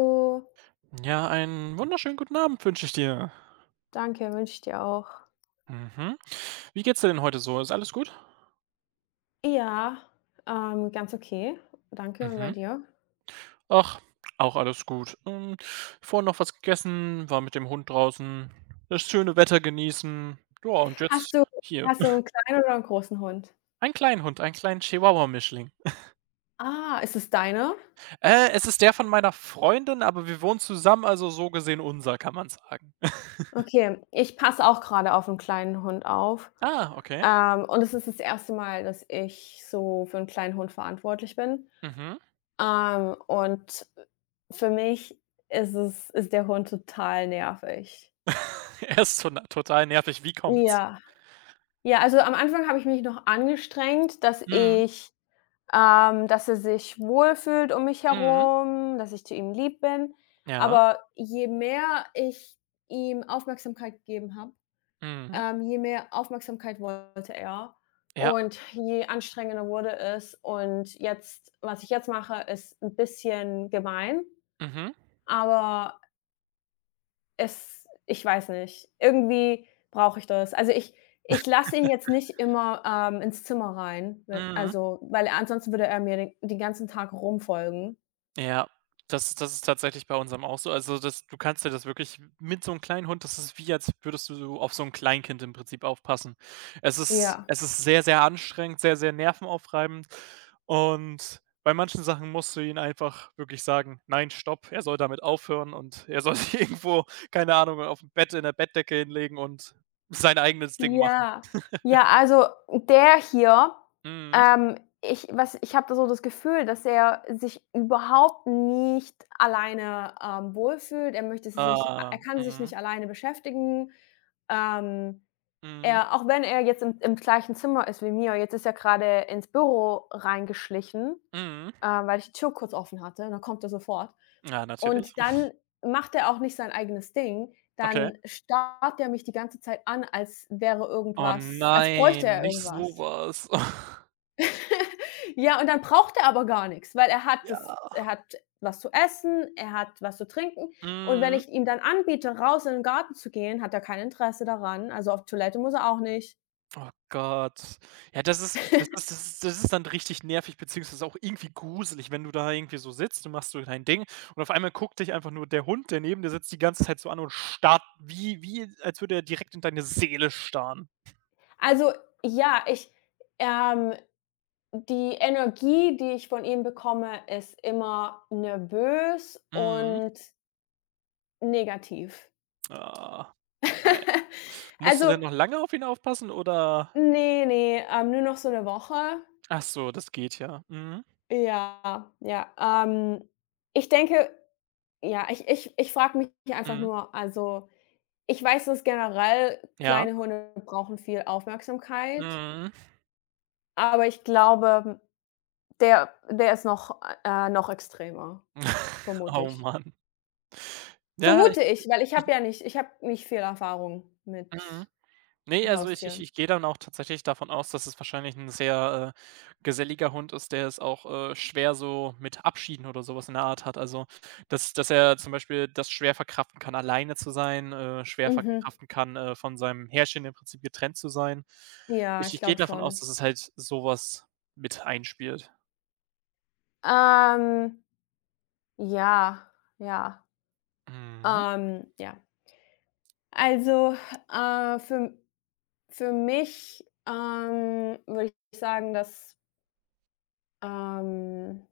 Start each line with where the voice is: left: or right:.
left: Oh,
right: Ja, einen wunderschönen guten Abend wünsche ich dir.
left: danke, wünsche ich dir auch.
right: Mhm. Wie geht's dir denn heute so? Ist alles gut?
left: Ja, ganz okay. Danke und bei
right: Mhm.
left: dir?
right: Ach, auch alles gut. Vorhin noch was gegessen, war mit dem Hund draußen, das schöne Wetter genießen. Ja, und jetzt
left: Hast du
right: hier.
left: Hast du einen kleinen oder einen großen Hund?
right: Ein kleinen Hund, einen kleinen Chihuahua-Mischling.
left: Ah, ist es deiner?
right: Es ist der von meiner Freundin, aber wir wohnen zusammen, also so gesehen unser, kann man sagen.
left: Okay, ich passe auch gerade auf einen kleinen Hund auf.
right: Ah, okay.
left: Und es ist das erste Mal, dass ich so für einen kleinen Hund verantwortlich bin.
right: Mhm.
left: Und für mich ist der Hund total nervig.
right: Er ist to total nervig. Wie kommt's?
left: Ja. Ja, also am Anfang habe ich mich noch angestrengt, dass
right: Mhm,
left: ich dass er sich wohlfühlt um mich
right: mhm.
left: herum, dass ich zu ihm lieb bin.
right: Ja.
left: Aber je mehr ich ihm Aufmerksamkeit gegeben habe,
right: Mhm.
left: je mehr Aufmerksamkeit wollte er
right: Ja.
left: und je anstrengender wurde es. Und jetzt, was ich jetzt mache, ist ein bisschen gemein,
right: Mhm.
left: aber es ich weiß nicht. Irgendwie brauche ich das. Also, ich lasse ihn jetzt nicht immer, ins Zimmer rein,
right: Mhm.
left: weil er, ansonsten würde er mir den ganzen Tag rumfolgen.
right: Ja, das ist tatsächlich bei unserem auch so. Also, das du kannst dir das wirklich mit so einem kleinen Hund, das ist wie, als würdest du so auf so ein Kleinkind im Prinzip aufpassen. Es ist
left: Ja.
right: es ist sehr, sehr anstrengend, sehr, sehr nervenaufreibend, und bei manchen Sachen musst du ihn einfach wirklich sagen: „Nein, stopp, er soll damit aufhören und er soll sich irgendwo, keine Ahnung, auf dem Bett in der Bettdecke hinlegen und sein eigenes Ding machen.“
left: Ja. Ja, also, der hier,
right: Mhm.
left: ähm, ich habe da so das Gefühl, dass er sich überhaupt nicht alleine, wohlfühlt. Er
right: Ah,
left: kann sich
right: mhm,
left: nicht alleine beschäftigen. Ähm
right: mhm,
left: Er, auch wenn er jetzt im gleichen Zimmer ist wie mir, jetzt ist er gerade ins Büro reingeschlichen,
right: mhm.
left: weil ich die Tür kurz offen hatte und dann kommt er sofort.
right: Ja, natürlich.
left: Und dann macht er auch nicht sein eigenes Ding,
right: Okay.
left: dann starrt er mich die ganze Zeit an, als wäre
right: Oh
left: irgendwas, als bräuchte
right: nein,
left: er
right: nicht
left: irgendwas.
right: sowas.
left: Ja, und dann braucht er aber gar nichts, weil er hat
right: Ja.
left: was zu essen, er hat was zu trinken und wenn
right: Mhm.
left: ich ihm dann anbiete, raus in den Garten zu gehen, hat er kein Interesse daran. Also, auf Toilette muss er auch nicht.
right: Oh Gott. Ja, das ist dann richtig nervig, beziehungsweise auch irgendwie gruselig, wenn du da irgendwie so sitzt und machst so dein Ding und auf einmal guckt dich einfach nur der Hund, der neben dir sitzt, die ganze Zeit so an und starrt, wie als würde er direkt in deine Seele starren.
left: Also, ja, ich, ähm, die Energie, die ich von ihm bekomme, ist immer nervös
right: Mhm.
left: und negativ.
right: Ah, na ja. Musst du denn
left: Also,
right: noch lange auf ihn aufpassen oder
left: nee, nur noch so eine Woche.
right: ach so, das geht ja. Mhm.
left: Ja, ja. Ich denke, ja, ich frage mich einfach
right: Mhm.
left: nur, also, ich weiß, dass generell
right: Ja.
left: kleine Hunde brauchen viel Aufmerksamkeit,
right: Mhm.
left: aber ich glaube, der ist noch, noch extremer. Vermute
right: Oh
left: ich.
right: Mann. Ja,
left: Vermute ich, weil
right: ich.
left: ich habe nicht viel Erfahrung mit
right: Mhm. Ne, also ich ich
left: Haustieren.
right: ich gehe dann auch tatsächlich davon aus, dass es wahrscheinlich 'n sehr, geselliger Hund ist, der es auch, schwer so mit Abschieden oder so was in der Art hat. Also, dass er zum Beispiel das schwer verkraften kann, alleine zu sein, schwer
left: Mhm.
right: verkraften kann, von seinem Herrchen im Prinzip getrennt zu sein.
left: Ja,
right: Ich
left: ich
right: ich gehe
left: glaube
right: davon aus,
left: schon.
right: dass es halt so was mit einspielt.
left: Ähm, ja, ja,
right: Mhm,
left: ja. Also, äh, für für mich, würde ich sagen, dass, ähm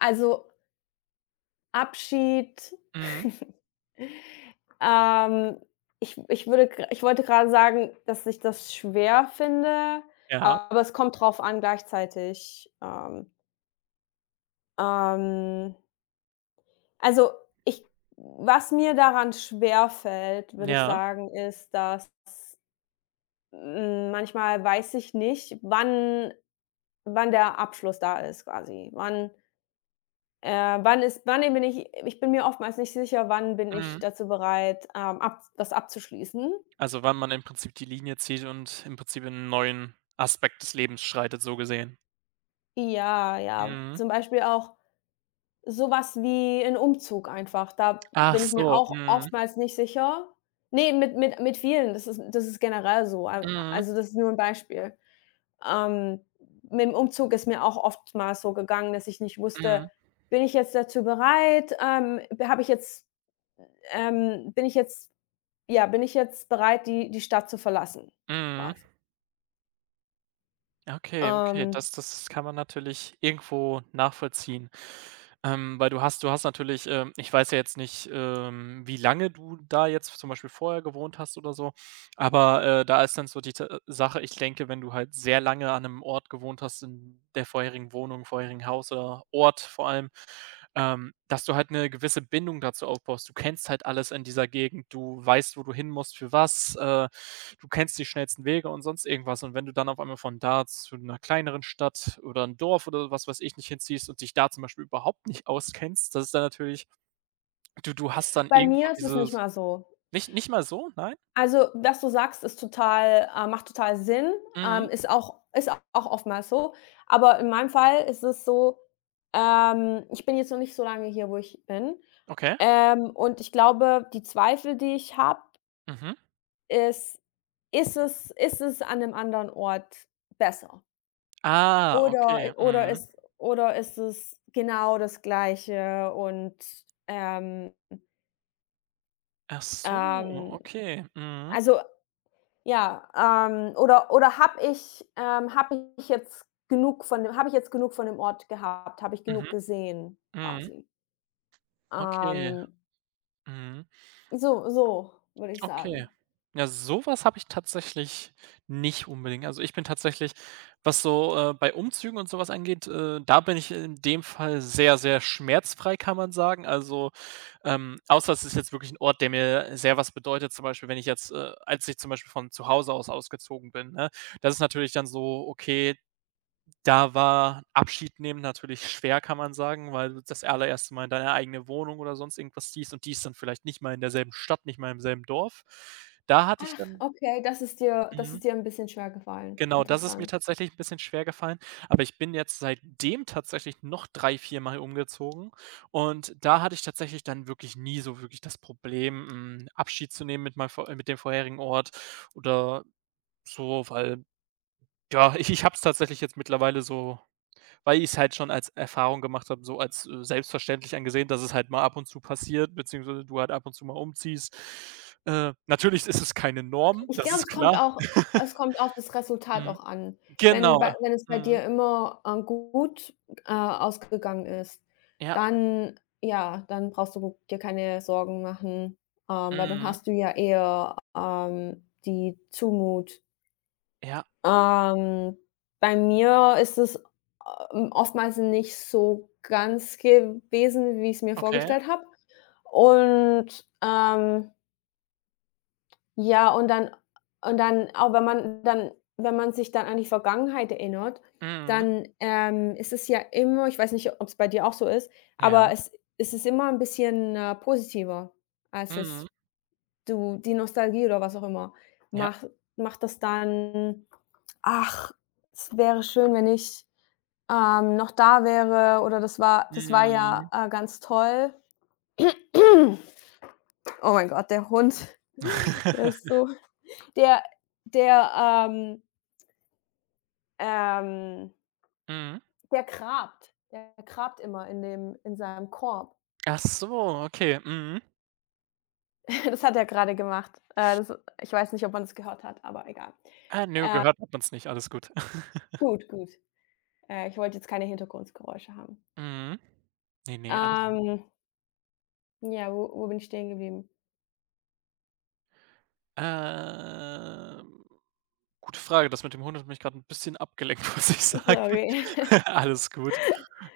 left: also, Abschied.
right: mhm,
left: Ähm, ich würde gr ich wollte gerade sagen, dass ich das schwer finde,
right: ja,
left: aber es kommt drauf an gleichzeitig. Ähm, also, ich was mir daran schwer fällt, würde ich
right: ja,
left: sagen, ist, dass, manchmal weiß ich nicht, wann der Abschluss da ist, quasi. Wann bin ich bin mir oftmals nicht sicher, wann bin ich
right: mhm.
left: dazu bereit, ab das abzuschließen.
right: Also, wann man im Prinzip die Linie zieht und im Prinzip in 'nen neuen Aspekt des Lebens schreitet, so gesehen.
left: Ja, ja.
right: Mhm.
left: Zum Beispiel auch sowas wie 'n Umzug einfach. Da
right: Ach
left: bin ich mir
right: so,
left: auch
right: mhm,
left: oftmals nicht sicher. Ne, mit mit vielen, das ist generell so. Al
right: mhm,
left: Also, das ist nur 'n Beispiel. Ähm, mit 'm Umzug ist mir auch oftmals so gegangen, dass ich nicht wusste:
right: mhm,
left: „Bin ich jetzt dazu bereit? B Habe ich jetzt ähm, bin ich jetzt ja, bin ich jetzt bereit, die Stadt zu verlassen?“
right: mhm.
left: Quasi.
right: Okay, okay,
left: Ähm,
right: das kann man natürlich irgendwo nachvollziehen. Weil du hast natürlich, ich weiß ja jetzt nicht, wie lange du da jetzt zum Beispiel vorher gewohnt hast oder so. Aber, da ist dann so die T Sache, ich denke, wenn du halt sehr lange an einem Ort gewohnt hast, in der vorherigen Wohnung, vorherigen Haus oder Ort vor allem, dass du halt eine gewisse Bindung dazu aufbaust. Du kennst halt alles in dieser Gegend, du weißt, wo du hin musst, für was, du kennst die schnellsten Wege und sonst irgendwas. Und wenn du dann auf einmal von da zu einer kleineren Stadt oder ein Dorf oder was weiß ich nicht hinziehst und dich da zum Beispiel überhaupt nicht auskennst, das ist dann natürlich du hast dann
left: Bei
right: irgendwo
left: mir ist es nicht
right: dieses
left: mal so.
right: nicht nicht mal so? Nein?
left: Also, was du sagst, ist total macht total Sinn,
right: Mhm.
left: ist auch oftmals so. Aber in meinem Fall ist es so, ich bin jetzt noch nicht so lange hier, wo ich bin.
right: Okay.
left: Und ich glaube, die Zweifel, die ich habe,
right: Mhm.
left: ist: ist es an 'nem anderen Ort besser?
right: Ah, okay, mhm.
left: Oder ist es genau das Gleiche und, ähm,
right: Ach so,
left: ähm
right: okay. Mhm.
left: also, ja, oder habe ich jetzt genug von dem Ort gehabt? Habe ich genug
right: Mhm.
left: gesehen,
right: Mhm.
left: quasi?
right: Okay.
left: Ähm,
right: Mhm.
left: so würde ich
right: Okay.
left: sagen.
right: Ja, sowas habe ich tatsächlich nicht unbedingt. Also, ich bin tatsächlich, was so, bei Umzügen und sowas angeht, da bin ich in dem Fall sehr, sehr schmerzfrei, kann man sagen. Also, außer es ist jetzt wirklich ein Ort, der mir sehr was bedeutet, zum Beispiel, wenn ich jetzt, als ich zum Beispiel von zu Hause aus ausgezogen bin, ne? Das ist natürlich dann so: „Okay, da war Abschied nehmen natürlich schwer, kann man sagen, weil du das allererste Mal in deine eigene Wohnung oder sonst irgendwas ziehst und die ist dann vielleicht nicht mal in derselben Stadt, nicht mal im selben Dorf.“ Da hatte ich
left: Ach.
right: dann
left: Okay, das ist dir,
right: mhm,
left: 'n bisschen schwer gefallen.
right: genau, das ist mir
left: Interessant.
right: tatsächlich 'n bisschen schwer gefallen, aber ich bin jetzt seitdem tatsächlich noch 3, viermal umgezogen, und da hatte ich tatsächlich dann wirklich nie so wirklich das Problem, Abschied zu nehmen mit meinem vor mit dem vorherigen Ort oder so, weil, ja, ich habe es tatsächlich jetzt mittlerweile so. Weil ich es halt schon als Erfahrung gemacht habe, so als, selbstverständlich angesehen, dass es halt mal ab und zu passiert, beziehungsweise du halt ab und zu mal umziehst. Natürlich ist es keine Norm,
left: Ich
right: das
left: glaube,
right: ist klar.
left: es kommt auf das Resultat
right: Mhm.
left: auch an.
right: Genau.
left: Wenn es bei
right: Mhm.
left: dir immer, gut, ausgegangen ist,
right: Ja.
left: dann, ja, dann brauchst du dir keine Sorgen machen, weil dann
right: Mhm.
left: hast du ja eher, die Zumut.
right: Ja.
left: Ähm, Bei mir ist es, oftmals nicht so ganz gewesen, wie ich's mir
right: Okay.
left: vorgestellt habe und, ja, und dann auch wenn man dann wenn man sich dann an die Vergangenheit erinnert,
right: Mhm.
left: dann, ist es ja immer, ich weiß nicht, ob es bei dir auch so ist, aber
right: Ja.
left: es ist immer ein bisschen, positiver, als
right: Mhm.
left: es du, die Nostalgie oder was auch immer
right: Ja.
left: macht, das dann: „Ach, es wäre schön, wenn ich, noch da wäre“ oder „das war,
right: Mhm.
left: ganz toll.“ Oh mein Gott, der Hund, der ist so. Der der, ähm ähm,
right: Mhm.
left: Der grabt. Der grabt immer in dem, in seinem Korb.
right: Ach so, okay. Mhm.
left: Das hat er gerade gemacht. Das Ich weiß nicht, ob man das gehört hat, aber egal.
right: Ah, nö, gehört hat man's nicht, alles gut.
left: Gut, gut. Ich wollte jetzt keine Hintergrundgeräusche haben.
right: Mhm. Nee, ne, alles gut.
left: Ähm, ja, wo bin ich stehen geblieben?
right: Ähm, Gute Frage. Das mit dem Hund hat mich gerade 'n bisschen abgelenkt, muss ich sagen.
left: Sorry.
right: Alles gut.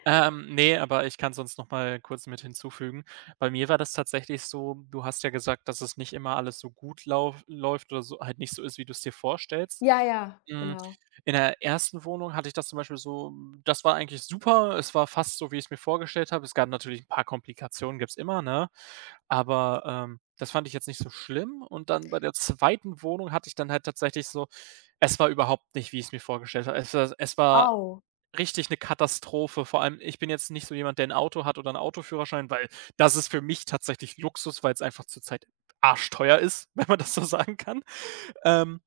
right: Ne, aber ich kann sonst noch mal kurz mit hinzufügen. Bei mir war das tatsächlich so, du hast ja gesagt, dass es nicht immer alles so gut lauf läuft oder so halt nicht so ist, wie du's dir vorstellst.
left: Ja, ja,
right: Hm,
left: genau.
right: in der ersten Wohnung hatte ich das zum Beispiel so, das war eigentlich super. Es war fast so, wie ich's mir vorgestellt habe. Es gab natürlich 'n paar Komplikationen, gibt's immer, ne? Aber, das fand ich jetzt nicht so schlimm, und dann bei der zweiten Wohnung hatte ich dann halt tatsächlich so, es war überhaupt nicht, wie ich es mir vorgestellt habe. Es war
left: Au.
right: richtig eine Katastrophe. Vor allem, ich bin jetzt nicht so jemand, der ein Auto hat oder 'n Autoführerschein, weil das ist für mich tatsächlich Luxus, weil es einfach zurzeit arschteuer ist, wenn man das so sagen kann. Ähm,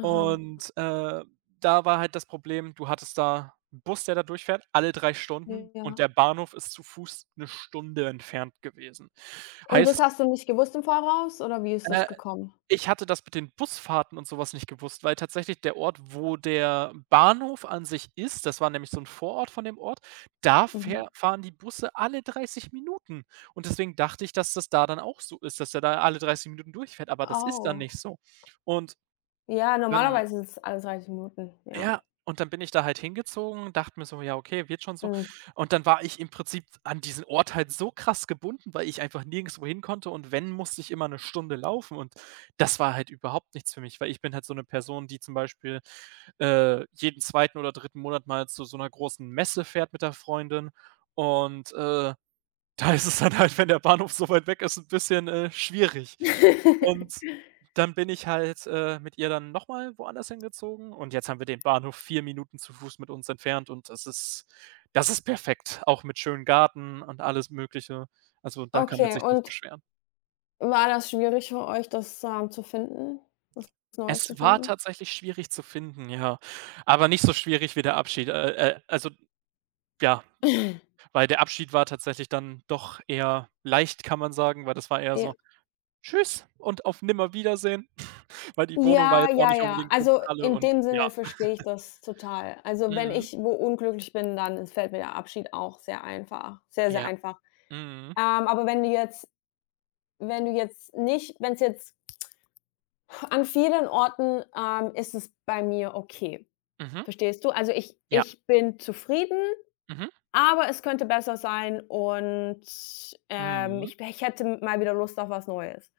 left: Aha.
right: und, da war halt das Problem, du hattest da 'n Bus, der da durchfährt, alle 3 Stunden, und
left: Ja.
right: der Bahnhof ist zu Fuß 1 Stunde entfernt gewesen.
left: Und das
right: Heißt,
left: hast du nicht gewusst im Voraus oder wie ist
right: äh
left: das gekommen?
right: ich hatte das mit den Busfahrten und sowas nicht gewusst, weil tatsächlich der Ort, wo der Bahnhof an sich ist, das war nämlich so 'n Vorort von dem Ort, da
left: Mhm.
right: fähr fahren die Busse alle 30 Minuten. Und deswegen dachte ich, dass das da dann auch so ist, dass der da alle 30 Minuten durchfährt, aber das ist dann
left: Au.
right: nicht so. Und
left: Ja,
right: dann
left: normalerweise ist es alle 30 Minuten, ja.
right: ja, und dann bin ich da halt hingezogen, dachte mir so: „Ja, okay, wird schon so.“
left: Mhm.
right: Und dann war ich im Prinzip an diesen Ort halt so krass gebunden, weil ich einfach nirgendswo hin konnte, und wenn, musste ich immer 1 Stunde laufen, und das war halt überhaupt nichts für mich, weil ich bin halt so eine Person, die zum Beispiel, jeden zweiten oder dritten Monat mal zu so einer großen Messe fährt mit der Freundin, und, da ist es dann halt, wenn der Bahnhof so weit weg ist, 'n bisschen, schwierig. Und dann bin ich halt, mit ihr dann noch mal woanders hingezogen, und jetzt haben wir den Bahnhof 4 Minuten zu Fuß mit uns entfernt, und das ist perfekt, auch mit schönem Garten und alles Mögliche. Also, da kann man
left: Okay,
right: sich nicht
left: und
right: beschweren.
left: war das schwierig für euch, das, zu finden? Was Neues zu
right: Es war
left: finden?
right: tatsächlich schwierig zu finden, ja, aber nicht so schwierig wie der Abschied. Also, ja, weil der Abschied war tatsächlich dann doch eher leicht, kann man sagen, weil das war eher
left: Ja.
right: so Tschüss und auf Nimmerwiedersehen, weil die Wohnung war
left: Ja,
right: jetzt auch
left: ja,
right: nicht
left: ja.
right: unbedingt so
left: Also,
right: pralle
left: in
right: und
left: dem
right: ja.
left: Sinne verstehe ich das total. Also, wenn
right: Mhm.
left: ich wo unglücklich bin, dann fällt mir der Abschied auch sehr einfach, sehr, sehr
right: Ja.
left: einfach.
right: Mhm.
left: Aber wenn du jetzt wenn du jetzt nicht wenn es jetzt an vielen Orten, ist es bei mir okay.
right: Mhm.
left: Verstehst du? Also,
right: Ja.
left: ich bin zufrieden.
right: Mhm.
left: Aber es könnte besser sein und,
right: Mhm.
left: ich hätte mal wieder Lust auf was Neues.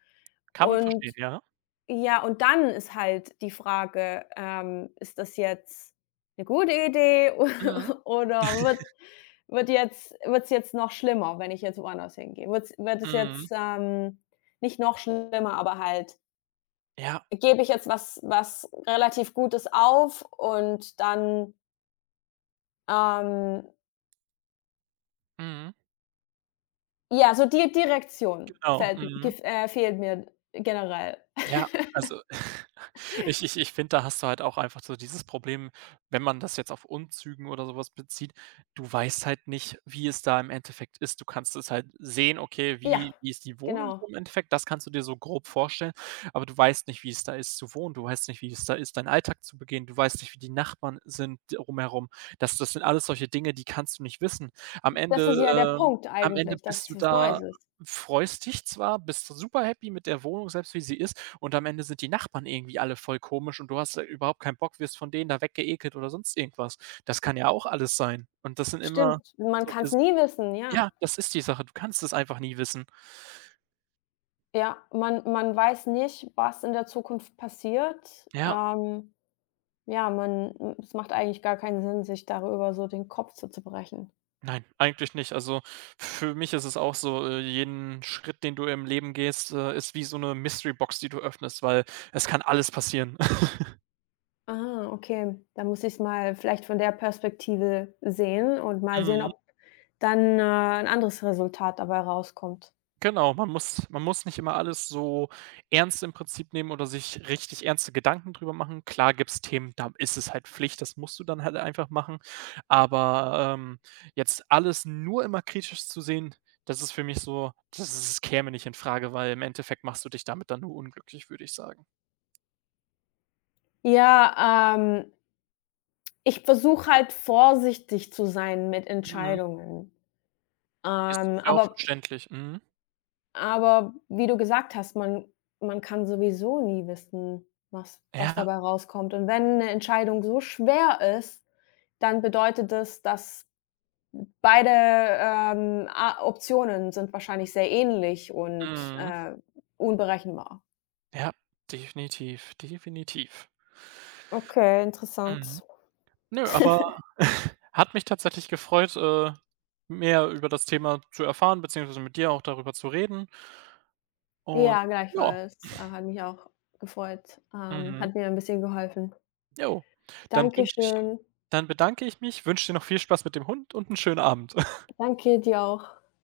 right: Kann man verstehen,
left: Und
right: ja.
left: ja, und dann ist halt die Frage, ist das jetzt eine gute Idee
right: Mhm.
left: oder wird wird jetzt wird's jetzt noch schlimmer, wenn ich jetzt woanders hingehe? Wird es
right: Mhm.
left: jetzt, nicht noch schlimmer, aber halt,
right: Ja.
left: gebe ich jetzt was, relativ Gutes auf und dann, ähm
right: Mhm.
left: ja, so die Direktion
right: Genau.
left: fällt
right: Mhm.
left: gef fehlt mir generell.
right: Ja, also, ich finde, da hast du halt auch einfach so dieses Problem, wenn man das jetzt auf Umzügen oder sowas bezieht, du weißt halt nicht, wie es da im Endeffekt ist. Du kannst es halt sehen, okay,
left: Ja,
right: wie ist die Wohnung so
left: genau.
right: im Endeffekt, das kannst du dir so grob vorstellen, aber du weißt nicht, wie es da ist zu wohnen, du weißt nicht, wie es da ist, deinen Alltag zu begehen, du weißt nicht, wie die Nachbarn sind drumherum. Das sind alles solche Dinge, die kannst du nicht wissen. Am
left: Das ist ja der
right: Ende, ähm
left: Punkt
right: am Ende
left: eigentlich, dass
right: bist du
left: es was
right: da,
left: Neues ist.
right: freust dich zwar, bist super happy mit der Wohnung, selbst wie sie ist, und am Ende sind die Nachbarn irgendwie alle voll komisch, und du hast, überhaupt keinen Bock, wirst von denen da weggeekelt oder sonst irgendwas. Das kann ja auch alles sein. Und das sind immer
left: Stimmt, man kann
right: solche
left: es
right: S,
left: nie wissen, ja.
right: ja, das ist die Sache. Du kannst es einfach nie wissen.
left: Ja, man weiß nicht, was in der Zukunft passiert.
right: Ja,
left: Ja, man es macht eigentlich gar keinen Sinn, sich darüber so den Kopf zu zerbrechen.
right: nein, eigentlich nicht. Also, für mich ist es auch so, jeden Schritt, den du im Leben gehst, ist wie so eine Mystery Box, die du öffnest, weil es kann alles passieren.
left: Ah, okay, dann muss ich es mal vielleicht von der Perspektive sehen und mal sehen, ob dann, 'n anderes Resultat dabei rauskommt.
right: Genau, man muss nicht immer alles so ernst im Prinzip nehmen oder sich richtig ernste Gedanken drüber machen. Klar gibt's Themen, da ist es halt Pflicht, das musst du dann halt einfach machen. Aber, jetzt alles nur immer kritisch zu sehen, das ist für mich so, das es käme nicht in Frage, weil im Endeffekt machst du dich damit dann nur unglücklich, würde ich sagen.
left: Ja, ich versuche halt vorsichtig zu sein mit
right: Mhm.
left: Entscheidungen.
right: Ist
left: Ähm,
right: ist ja auch
left: aber
right: verständlich. Mhm.
left: aber wie du gesagt hast, man kann sowieso nie wissen, was
right: Ja,
left: dabei rauskommt. Und wenn eine Entscheidung so schwer ist, dann bedeutet es, dass beide, A Optionen sind wahrscheinlich sehr ähnlich und,
right: mhm.
left: unberechenbar.
right: Ja, definitiv, definitiv.
left: Okay,
right: Mhm.
left: interessant.
right: Nö, aber hat mich tatsächlich gefreut, mehr über das Thema zu erfahren, beziehungsweise mit dir auch darüber zu reden. Und
left: Ja,
right: ja,
left: gleichfalls. Hat mich auch gefreut.
right: mhm,
left: Hat mir ein bisschen geholfen.
right: jo. Dann wünsche ich
left: Dankeschön.
right: dann bedanke ich mich, wünsche dir noch viel Spaß mit dem Hund und einen schönen Abend.
left: Danke dir auch.